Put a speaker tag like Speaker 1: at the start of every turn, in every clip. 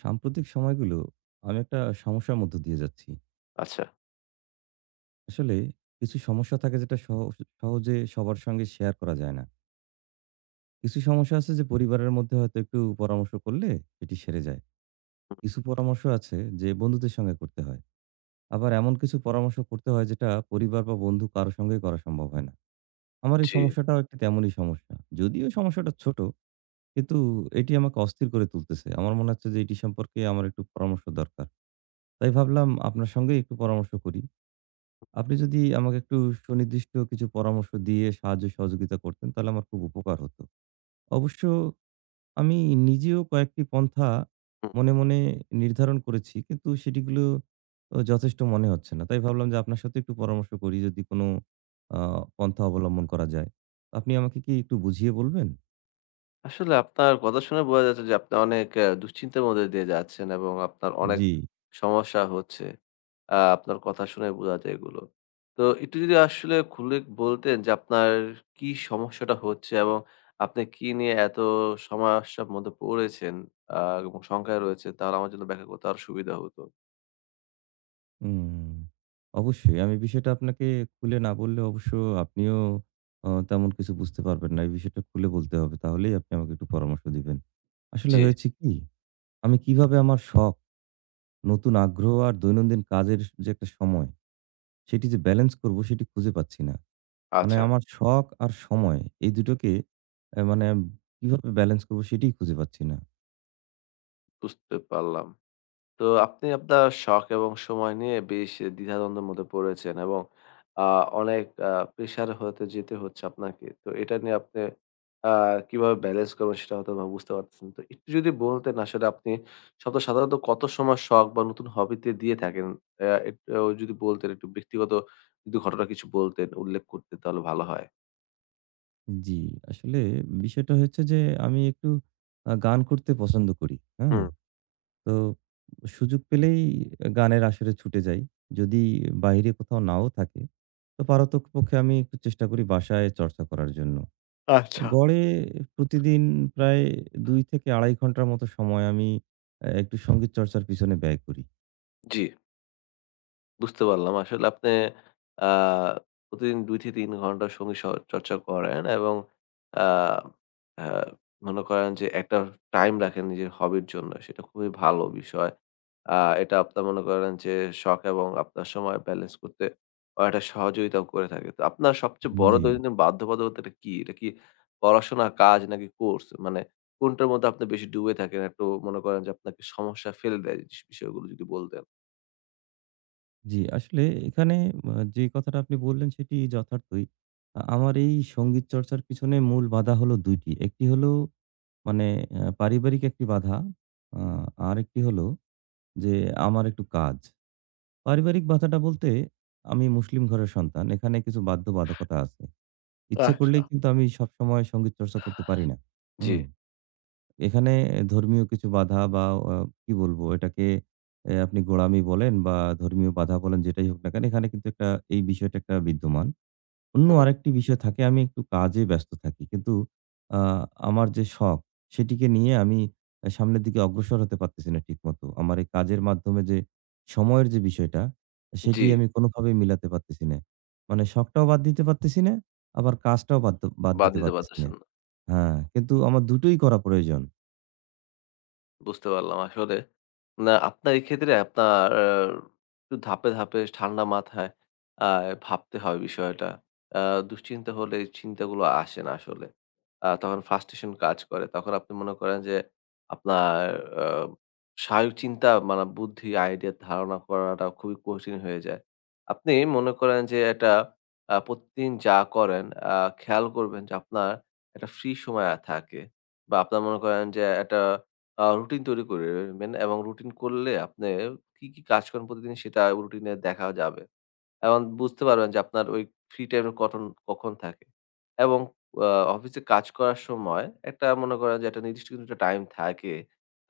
Speaker 1: সাম্প্রতিক সময়গুলো আমি একটা সমস্যার মধ্য দিয়ে যাচ্ছি।
Speaker 2: আচ্ছা।
Speaker 1: আসলে কিছু সমস্যা থাকে যেটা সহজে সবার সঙ্গে শেয়ার করা যায় না। কিছু সমস্যা আছে যে পরিবারের মধ্যে হয়তো একটু পরামর্শ করলে এটি সেরে যায়। কিছু পরামর্শ আছে যে বন্ধুদের সঙ্গে করতে হয়। আবার এমন কিছু পরামর্শ করতে হয় যেটা পরিবার বা বন্ধু কারো সঙ্গেই করা সম্ভব হয় না। আমার এই
Speaker 2: জি।
Speaker 1: সমস্যাটাও একটি তেমনই সমস্যা। যদিও সমস্যাটা ছোট, কিন্তু এটি আমাকে অস্থির করে তুলতেছে। আমার মনে হচ্ছে যে এটি সম্পর্কে আমার একটু পরামর্শ দরকার। তাই ভাবলাম আপনার সঙ্গেই একটু পরামর্শ করি। আপনি যদি আমাকে একটু সুনির্দিষ্ট কিছু পরামর্শ দিয়ে সাহায্য সহযোগিতা করতেন তাহলে আমার খুব উপকার হতো। অবশ্য আমি নিজেও কয়েকটি পন্থা মনে, মনে নির্ধারণ করেছি কিন্তু সেটিগুলো ও যথেষ্ট মনে হচ্ছে না। তাই ভাবলাম যে আপনার সাথে একটু পরামর্শ করি যদি কোনো আ পন্থা অবলম্বন করা যায়। আপনি আমাকে কি একটু বুঝিয়ে বলবেন?
Speaker 2: আসলে আপনার কথা শুনে বোঝা যাচ্ছে যে আপনি অনেক দুশ্চিন্তার মধ্যে দিয়ে যাচ্ছেন এবং আপনার অনেক
Speaker 1: জি।
Speaker 2: সমস্যা হচ্ছে। আপনার কথা শুনে বোঝা যায় এগুলো। তো একটু যদি আসলে খুলে বলতেন যে আপনার কি সমস্যাটা হচ্ছে এবং আপনি কি নিয়ে এত সমস্যার মধ্যে পড়েছেন আ এবং শঙ্কায় রয়েছেন তাহলে আমার জন্য ব্যাখ্যা করতে আরো সুবিধা হতো।
Speaker 1: হুম, অবশ্যই। আমি বিষয়টা আপনাকে খুলে না বললে অবশ্য আপনিও তেমন কিছু বুঝতে পারবেন না। এই বিষয়টা খুলে বলতে হবে। তাহলেই আপনি আমাকে একটু পরামর্শ দিবেন। আসলে
Speaker 2: জি।
Speaker 1: হয়েছে কি, আমি কিভাবে আমার শখ, নতুন আগ্রহ আর দৈনন্দিন কাজের যে একটা সময়, সেটি যে ব্যালেন্স করব সেটি খুঁজে পাচ্ছি না। মানে
Speaker 2: আচ্ছা,
Speaker 1: আমার শখ আর সময় এই দুটোকে মানে কিভাবে ব্যালেন্স করব সেটিই খুঁজে পাচ্ছি না।
Speaker 2: বুঝতে পারলাম। তো আপনি আপনার শখ এবং সময় নিয়ে বেশ দ্বিধাদ্বন্দ্বের মধ্যে পড়েছেন এবং আ অনেক প্রেশার হতে যেতে হচ্ছে আপনাকে। তো এটা নিয়ে আপনি আ কিভাবে ব্যালেন্স করবেন সেটা হয়তোবা বুঝতে পারতেছেন। তো একটু যদি বলতেন আসলে আপনি সপ্তাহে সাধারণত কত সময় শখ বা নতুন হবিতে দিয়ে থাকেন? এটাও যদি বলতেন একটু ব্যক্তিগত যদি ঘটনা কিছু বলতেন, উল্লেখ করতেন তাহলে ভালো হয়।
Speaker 1: জি, আসলে বিষয়টা হচ্ছে যে আমি একটু গান করতে পছন্দ করি। হ্যাঁ?
Speaker 2: হুম।
Speaker 1: তো সুযোগ পেলেই গানের আসরে ছুটে যাই। যদি বাইরে কোথাও নাও থাকে, তো পারতপক্ষে আমি একটু চেষ্টা করি বাসায় চর্চা করার জন্য।
Speaker 2: আচ্ছা।
Speaker 1: গড়ে প্রতিদিন প্রায় ২ থেকে ২.৫ ঘন্টার মতো সময় আমি একটু সঙ্গীত চর্চার পিছনে ব্যয় করি।
Speaker 2: জি। বুঝতে পারলাম। আসলে আপনি আ প্রতিদিন ২-৩ ঘন্টা সঙ্গীত চর্চা করেন এবং আ আ মনে করেন যে একটা টাইম রাখেন নিজের হবির জন্য। সেটা খুবই ভালো বিষয়। আ এটা আপনার মনে করেন যে শখ এবং আপনার সময় ব্যালেন্স করতে অনেকটা সহযোগিতাও করে থাকে। তো আপনার সবচেয়ে বড়
Speaker 1: জি,
Speaker 2: দৈনন্দিন বাধ্যবাধকতাটা কি? এটা কি পড়াশোনা, কাজ নাকি কোর্স? মানে কোনটার মধ্যে আপনি বেশি ডুবে থাকেন? একটু মনে করেন যে আপনাকে সমস্যা ফেলে দেয় বিষয়গুলো যদি বলতেন।
Speaker 1: জি। আসলে এখানে যে কথাটা আপনি বললেন সেটি যথার্থই। আমার এই সঙ্গীত চর্চার পিছনে মূল বাধা হলো ২ টি। একটি হলো মানে পারিবারিক একটি বাধা, আ আরেকটি হলো যে আমার একটু কাজ। পারিবারিক বাধাটা বলতে আমি মুসলিম ঘরের সন্তান। এখানে কিছু বাধ্যবাধকতা আছে। ইচ্ছে
Speaker 2: আচ্ছা।
Speaker 1: করলেই কিন্তু আমি সবসময় সঙ্গীত চর্চা করতে পারি না।
Speaker 2: জি।
Speaker 1: হুম? এখানে ধর্মীয় কিছু বাধা বা অ কি বলবো এটাকে আপনি গোঁড়ামি বলেন বা ধর্মীয় বাধা বলেন যেটাই হোক না কেন এখানে কিন্তু একটা এই বিষয়টা একটা বিদ্যমান। অন্য
Speaker 2: হুম।
Speaker 1: আরেকটি বিষয় থাকে আমি একটু কাজে ব্যস্ত থাকি। কিন্তু আ আমার যে শখ সেটিকে নিয়ে আমি সামনের দিকে অগ্রসর হতে পারতেছি না ঠিকমতো। আমার এই কাজের মাধ্যমে যে সময়ের যে বিষয়টা সেটি
Speaker 2: জি,
Speaker 1: আমি কোনোভাবেই মিলাতে পারতেছি না। মানে শখটাও বাদ দিতে পারতেছি না, আবার কাজটাও বাদ
Speaker 2: বাদ
Speaker 1: দিতে
Speaker 2: দিতে
Speaker 1: পারতেছি না।
Speaker 2: পারতেছেন
Speaker 1: হ্যাঁ, কিন্তু আমার দুটোই করা প্রয়োজন।
Speaker 2: বুঝতে পারলাম আসলে। না আপনার এক্ষেত্রে আপনার একটু ধাপে, ধাপে ঠান্ডা মাথায় আ ভাবতে হয় বিষয়টা। আ দুশ্চিন্তা হলে এই চিন্তাগুলো আসে না আসলে। তখন frustration কাজ করে। তখন আপনি মনে করেন যে আপনার আ স্বাভাবিক চিন্তা মানে বুদ্ধি, আইডিয়া ধারণা করাটা খুবই কঠিন হয়ে যায়। আপনি মনে করেন যে এটা প্রতিদিন যা করেন আ খেয়াল করবেন যে আপনার একটা ফ্রি সময় থাকে বা আপনার মনে করেন যে একটা রুটিন তৈরি করে নেবেন এবং রুটিন করলে আপনি কি, কি কাজ করেন প্রতিদিন সেটা রুটিনে দেখা যাবে। এবং বুঝতে পারবেন যে আপনার ওই ফ্রি টাইম এর কটন কখন থাকে। এবং আ অফিসে কাজ করার সময় একটা মনে করেন যে একটা নির্দিষ্ট কিন্তু একটা টাইম থাকে।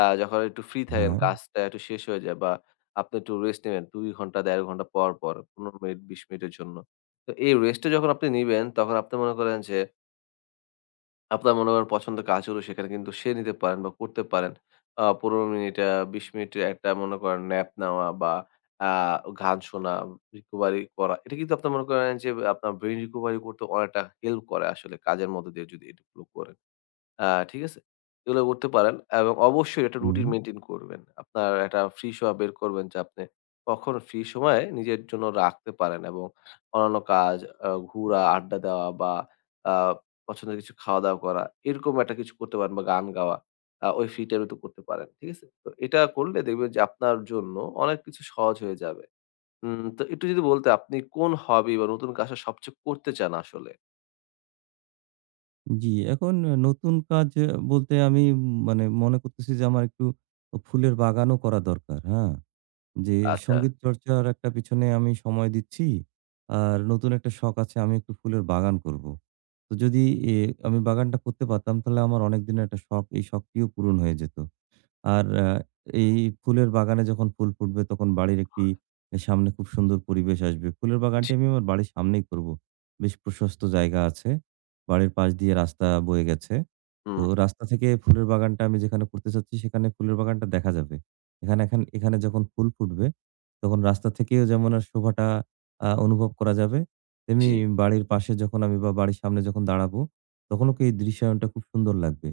Speaker 2: যখন একটু ফ্রি থাকেন
Speaker 1: হ্যাঁ।
Speaker 2: কাজটা একটু শেষ হয়ে যায় বা আপনি একটু রেস্ট নিবেন ২ ঘন্টা ১.৫ ঘন্টা পর, পর ১৫ মিনিট ২০ মিনিটের জন্য। তো এই রেস্টটা যখন আপনি নিবেন তখন আপনি মনে করেন যে আপনার মনে করেন পছন্দের কাজগুলো সেখানে কিন্তু সেরে নিতে পারেন বা করতে পারেন। ১৫ মিনিট, ২০ মিনিটের একটা মনে করেন ন্যাপ নেওয়া বা আ গান শোনা, রিকভারি করা। এটা কিন্তু আপনার মনে করেন যে আপনার ব্রেইন রিকভারি করতে অনেকটা হেল্প করে আসলে কাজের মধ্য দিয়ে যদি এগুলো করেন। আ ঠিক আছে? এগুলো করতে পারেন এবং অবশ্যই একটা রুটিন
Speaker 1: হুম।
Speaker 2: মেইনটেইন করবেন। আপনার একটা ফ্রি সময় বের করবেন যে আপনি কখন ফ্রি সময় নিজের জন্য রাখতে পারেন এবং অন্যান্য কাজ ঘুরা, আড্ডা দেওয়া বা আ পছন্দের কিছু খাওয়া-দাওয়া করা। এরকম একটা কিছু করতে পারেন বা গান গাওয়া। ওই ফ্রি টাইমে তো করতে পারেন। ঠিক আছে? তো এটা করলে দেখবেন যে আপনার জন্য অনেক কিছু সহজ হয়ে যাবে। তো একটু যদি বলতে আপনি কোন হবি বা নতুন কাজটা সবচেয়ে করতে চান আসলে?
Speaker 1: জি, এখন নতুন কাজ বলতে আমি মানে মনে করতেছি যে আমার একটু ফুলের বাগানও করা দরকার। হ্যাঁ। যে
Speaker 2: আচ্ছা।
Speaker 1: সঙ্গীত চর্চার একটা পিছনে আমি সময় দিচ্ছি। আর নতুন একটা শখ আছে আমি একটু ফুলের বাগান করব। তো যদি এ আমি বাগানটা করতে পারতাম তাহলে আমার অনেক দিনের একটা শখ, এই শখটিও পূরণ হয়ে যেত। আর এই ফুলের বাগানে যখন ফুল ফুটবে তখন বাড়ির একটি সামনে খুব সুন্দর পরিবেশ আসবে। ফুলের বাগানটি
Speaker 2: জি।
Speaker 1: আমি আমার বাড়ির সামনেই করব। বেশ প্রশস্ত জায়গা আছে। বাড়ির পাশ দিয়ে রাস্তা বয়ে গেছে। তো
Speaker 2: হুম,
Speaker 1: রাস্তা থেকে ফুলের বাগানটা আমি যেখানে করতে চাচ্ছি সেখানে ফুলের বাগানটা দেখা যাবে। এখানে যখন ফুল ফুটবে তখন রাস্তা থেকেও যেমন আর শোভাটা অনুভব করা যাবে, তেমনি
Speaker 2: জি।
Speaker 1: বাড়ির পাশে যখন আমি বা বাড়ির সামনে যখন দাঁড়াবো তখনও কি এই দৃশ্যায়নটা খুব সুন্দর লাগবে।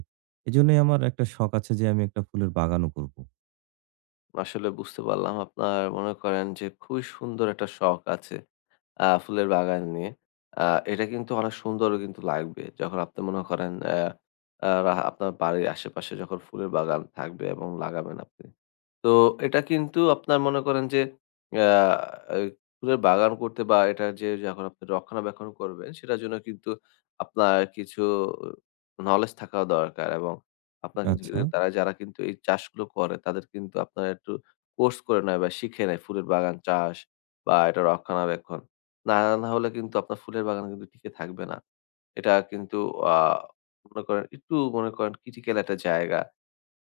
Speaker 1: এজন্যই আমার একটা শখ আছে যে আমি একটা ফুলের বাগানও করব।
Speaker 2: আসলে বুঝতে পারলাম আপনার মনে করেন যে খুবই সুন্দর একটা শখ আছে। ফুলের বাগান নিয়ে। আ এটা কিন্তু অনেক সুন্দরও কিন্তু লাগবে। যখন আপনি মনে করেন অ্যা আ রা আপনার বাড়ির আশেপাশে যখন ফুলের বাগান থাকবে এবং লাগাবেন আপনি। তো এটা কিন্তু আপনার মনে করেন যে অ্যা এই ফুলের বাগান করতে বা এটা যে যখন আপনি রক্ষণাবেক্ষণ করবেন সেটার জন্য কিন্তু আপনার কিছু নলেজ থাকা দরকার এবং আপনার কিন্তু
Speaker 1: আচ্ছা।
Speaker 2: তারা যারা কিন্তু এই চাষগুলো করে তাদের কিন্তু আপনার একটু কোর্স করে নেয় বা শিখে নেয় ফুলের বাগান চাষ বা এটা রক্ষণাবেক্ষণ। না, না হলে কিন্তু আপনার ফুলের বাগান কিন্তু টিকে থাকবে না। এটা কিন্তু আ মনে করেন একটু মনে করেন critical একটা জায়গা,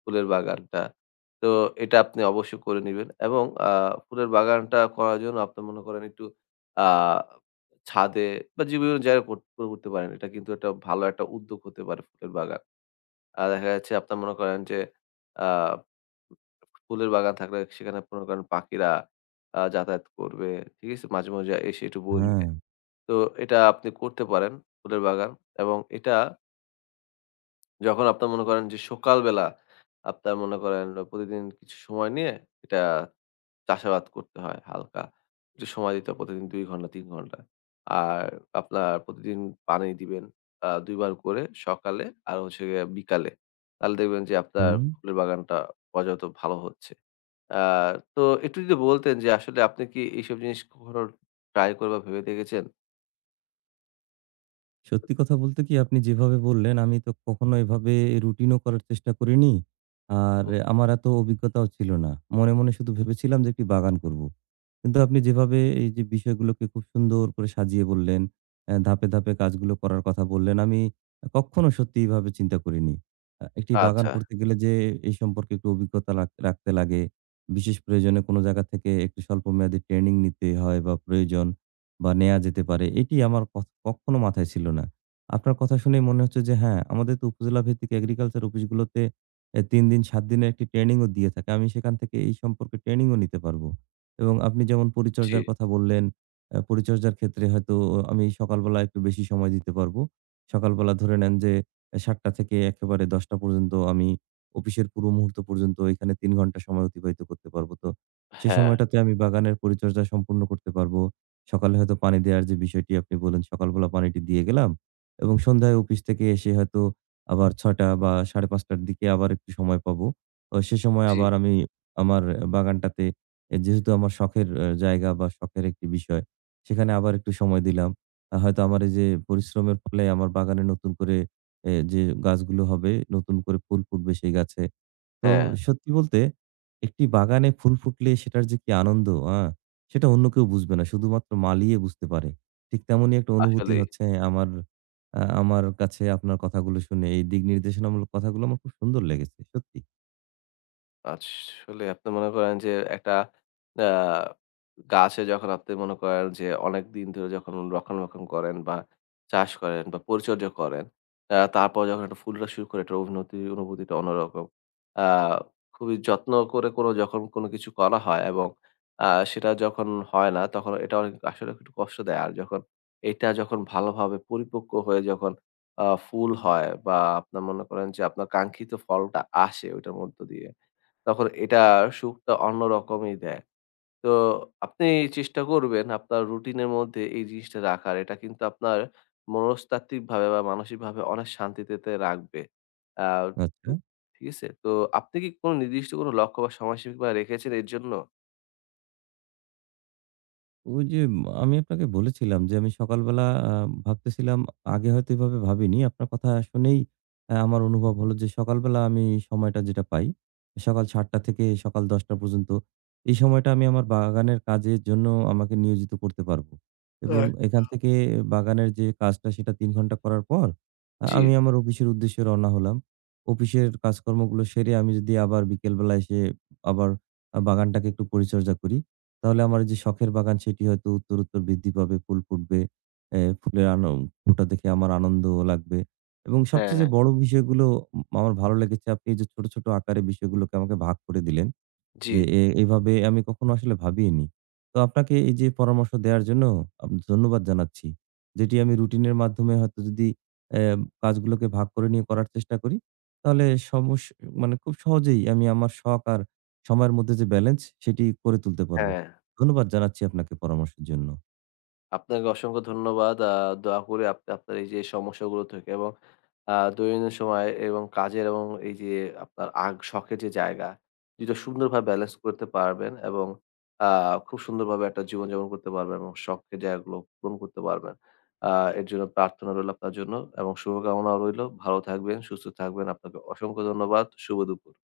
Speaker 2: ফুলের বাগানটা। তো এটা আপনি অবশ্যই করে নিবেন এবং ফুলের বাগানটা করার জন্য আপনি মনে করেন একটু আ ছাদে বা যে বিভিন্ন জায়গায় করে করতে পারেন। এটা কিন্তু একটা ভালো একটা উদ্যোগ হতে পারে ফুলের বাগান। আর দেখা যাচ্ছে আপনার মনে করেন যে আ ফুলের বাগান থাকলে সেখানে মনে করেন পাখিরা যাতায়াত করবে। ঠিক আছে? মাঝে, মাঝে এসে একটু
Speaker 1: হ্যাঁ,
Speaker 2: বসবে। তো এটা আপনি করতে পারেন ফুলের বাগান এবং এটা যখন আপনার মনে করেন যে সকালবেলা আপনার মনে করেন প্রতিদিন কিছু সময় নিয়ে এটা চাষাবাদ করতে হয় হালকা একটু সময় দিতে হয় প্রতিদিন ২ ঘন্টা ৩ ঘন্টা। আর আপনার প্রতিদিন পানি দিবেন ২ বার করে সকালে আর হচ্ছে গিয়ে বিকালে। তাহলে দেখবেন যে আপনার
Speaker 1: হুম।
Speaker 2: ফুলের বাগানটা পর্যাপ্ত ভালো হচ্ছে। আ তো একটু যদি বলতেন যে আসলে আপনি কি এইসব জিনিস কখনো ট্রাই করে বা ভেবে দেখেছেন?
Speaker 1: সত্যি কথা বলতে কি আপনি যেভাবে বললেন আমি তো কখনো এভাবে রুটিনও করার চেষ্টা করিনি। আর
Speaker 2: হুম।
Speaker 1: আমার এত অভিজ্ঞতাও ছিল না। মনে, মনে শুধু ভেবেছিলাম যে একটি বাগান করব। কিন্তু আপনি যেভাবে এই যে বিষয়গুলোকে খুব সুন্দর করে সাজিয়ে বললেন, ধাপে, ধাপে কাজগুলো করার কথা বললেন, আমি কক্ষনো সত্যি এভাবে চিন্তা করিনি। একটি বাগান
Speaker 2: আচ্ছা,
Speaker 1: করতে গেলে যে এই সম্পর্কে একটু অভিজ্ঞতা রাখতে লাগে, বিশেষ প্রয়োজনে কোনো জায়গা থেকে একটু স্বল্পমেয়াদী ট্রেনিং নিতে হয় বা প্রয়োজন বা নেয়া যেতে পারে, এটি আমার কক্ষনো মাথায় ছিল না। আপনার কথা শুনে মনে হচ্ছে যে হ্যাঁ, আমাদের তো উপজেলা ভিত্তিক এগ্রিকালচার অফিসগুলোতে ৩ দিন ৭ দিনের একটি ট্রেনিংও দিয়ে থাকে। আমি সেখান থেকে এই সম্পর্কে ট্রেনিংও নিতে পারবো। এবং আপনি যেমন
Speaker 2: জি।
Speaker 1: পরিচর্যার কথা বললেন, পরিচর্যার ক্ষেত্রে হয়তো আমি সকালবেলা একটু বেশি সময় দিতে পারবো। সকালবেলা ধরে নেন যে ৭:০০ থেকে একেবারে ১০:০০ পর্যন্ত আমি অফিসের পুরো মুহূর্ত পর্যন্ত এখানে ৩ ঘন্টা সময় অতিবাহিত করতে পারবো। তো সে
Speaker 2: হ্যাঁ,
Speaker 1: সময়টাতে আমি বাগানের পরিচর্যা সম্পূর্ণ করতে পারবো। সকালে হয়তো পানি দেওয়ার যে বিষয়টি আপনি বললেন, সকালবেলা পানিটি দিয়ে গেলাম এবং সন্ধ্যায় অফিস থেকে এসে হয়তো আবার ৬:০০ বা ৫:৩০ র দিকে আবার একটু সময় পাবো। ও সে সময়
Speaker 2: জি।
Speaker 1: আবার আমি আমার বাগানটাতে যেহেতু আমার শখের জায়গা বা শখের একটি বিষয়, সেখানে আবার একটু সময় দিলাম। হয়তো আমার এই যে পরিশ্রমের ফলে আমার বাগানে নতুন করে যে গাছগুলো হবে, নতুন করে ফুল ফুটবে সেই গাছে। তো
Speaker 2: হ্যাঁ
Speaker 1: সত্যি বলতে একটি বাগানে ফুল ফুটলে সেটার যে কি আনন্দ, আ সেটা অন্য কেউ বুঝবে না। শুধুমাত্র মালিয়ে বুঝতে পারে। ঠিক তেমনই একটা অনুভূতি
Speaker 2: আসলেই।
Speaker 1: হচ্ছে আমার আমার কাছে আপনার কথাগুলো শুনে এই দিক নির্দেশনামূলক কথাগুলো আমার খুব সুন্দর লেগেছে। সত্যি।
Speaker 2: আসলে আপনি মনে করেন যে একটা আ গাছে যখন আপনি মনে করেন যে অনেকদিন ধরে যখন রক্ষণাবেক্ষণ করেন বা চাষ করেন বা পরিচর্যা করেন, তারপর যখন একটা ফুলটা শুরু করে একটা অভিনতি অনুভূতিটা অন্যরকম। আ খুবই যত্ন করে কোনো যখন কোনো কিছু করা হয় এবং আ সেটা যখন হয় না তখন এটা অনেক আসলে একটু কষ্ট দেয়। আর যখন এটা যখন ভালোভাবে পরিপক্ক হয়ে যখন ফুল হয় বা আপনার মনে করেন যে আপনার কাঙ্ক্ষিত ফলটা আসে ওইটার মধ্য দিয়ে তখন এটা সুখটা অন্যরকমই দেয়। তো আপনি চেষ্টা করবেন আপনার রুটিনের মধ্যে এই জিনিসটা রাখার। এটা কিন্তু আপনার মনস্তাত্ত্বিকভাবে বা মানসিকভাবে অনেক শান্তিতে রাখবে। আ
Speaker 1: আচ্ছা।
Speaker 2: ঠিক আছে? তো আপনি কি কোনো নির্দিষ্ট কোনো লক্ষ্য বা সময়সীমা রেখেছেন এর জন্য?
Speaker 1: ওই যে আমি আপনাকে বলেছিলাম যে আমি সকালবেলা ভাবতেছিলাম আগে হয়তো এভাবে ভাবিনি। আপনার কথা শুনেই আমার অনুভব হলো যে সকালবেলা আমি সময়টা যেটা পাই, সকাল ৭:০০ থেকে সকাল ১০:০০ পর্যন্ত এই সময়টা আমি আমার বাগানের কাজের জন্য আমাকে নিয়োজিত করতে পারবো। এবং
Speaker 2: আ
Speaker 1: এখান থেকে বাগানের যে কাজটা সেটা ৩ ঘন্টা করার পর
Speaker 2: জি,
Speaker 1: আমি আমার অফিসের উদ্দেশ্যে রওনা হলাম। অফিসের কাজকর্মগুলো সেরে আমি যদি আবার বিকেলবেলা এসে আবার বাগানটাকে একটু পরিচর্যা করি। তাহলে আমার যে শখের বাগান সেটি হয়তো উত্তর, উত্তর বৃদ্ধি পাবে, ফুল ফুটবে। এ ফুলের আন ফুলটা দেখে আমার আনন্দও লাগবে এবং সবচেয়ে যে
Speaker 2: হ্যাঁ,
Speaker 1: বড় বিষয়গুলো আমার ভালো লেগেছে আপনি এই যে ছোট, ছোট আকারে বিষয়গুলোকে আমাকে ভাগ করে দিলেন।
Speaker 2: জি,
Speaker 1: যে এভাবে আমি কখনো আসলে ভাবিইনি। তো আপনাকে এই যে পরামর্শ দেওয়ার জন্য ধন্যবাদ জানাচ্ছি। যেটি আমি রুটিনের মাধ্যমে হয়তো যদি অ্যা কাজগুলোকে ভাগ করে নিয়ে করার চেষ্টা করি, তাহলে সমস মানে খুব সহজেই আমি আমার শখ আর সময়ের মধ্যে যে ব্যালেন্স, সেটি করে তুলতে পারবো।
Speaker 2: হ্যাঁ।
Speaker 1: ধন্যবাদ জানাচ্ছি আপনাকে পরামর্শের জন্য।
Speaker 2: আপনাকে অসংখ্য ধন্যবাদ। দোয়া করি আপনি আপনার এই যে সমস্যাগুলো থেকে এবং দৈনন্দিন সময় এবং কাজের এবং এই যে আপনার আগ শখের যে জায়গা, ২ টা সুন্দরভাবে ব্যালেন্স করতে পারবেন এবং আ খুব সুন্দরভাবে একটা জীবনযাপন করতে পারবেন এবং শখের জায়গাগুলো পূরণ করতে পারবেন। আ এর জন্য প্রার্থনা রইলো আপনার জন্য এবং শুভকামনাও রইলো। ভালো থাকবেন, সুস্থ থাকবেন। আপনাকে অসংখ্য ধন্যবাদ। শুভ দুপুর।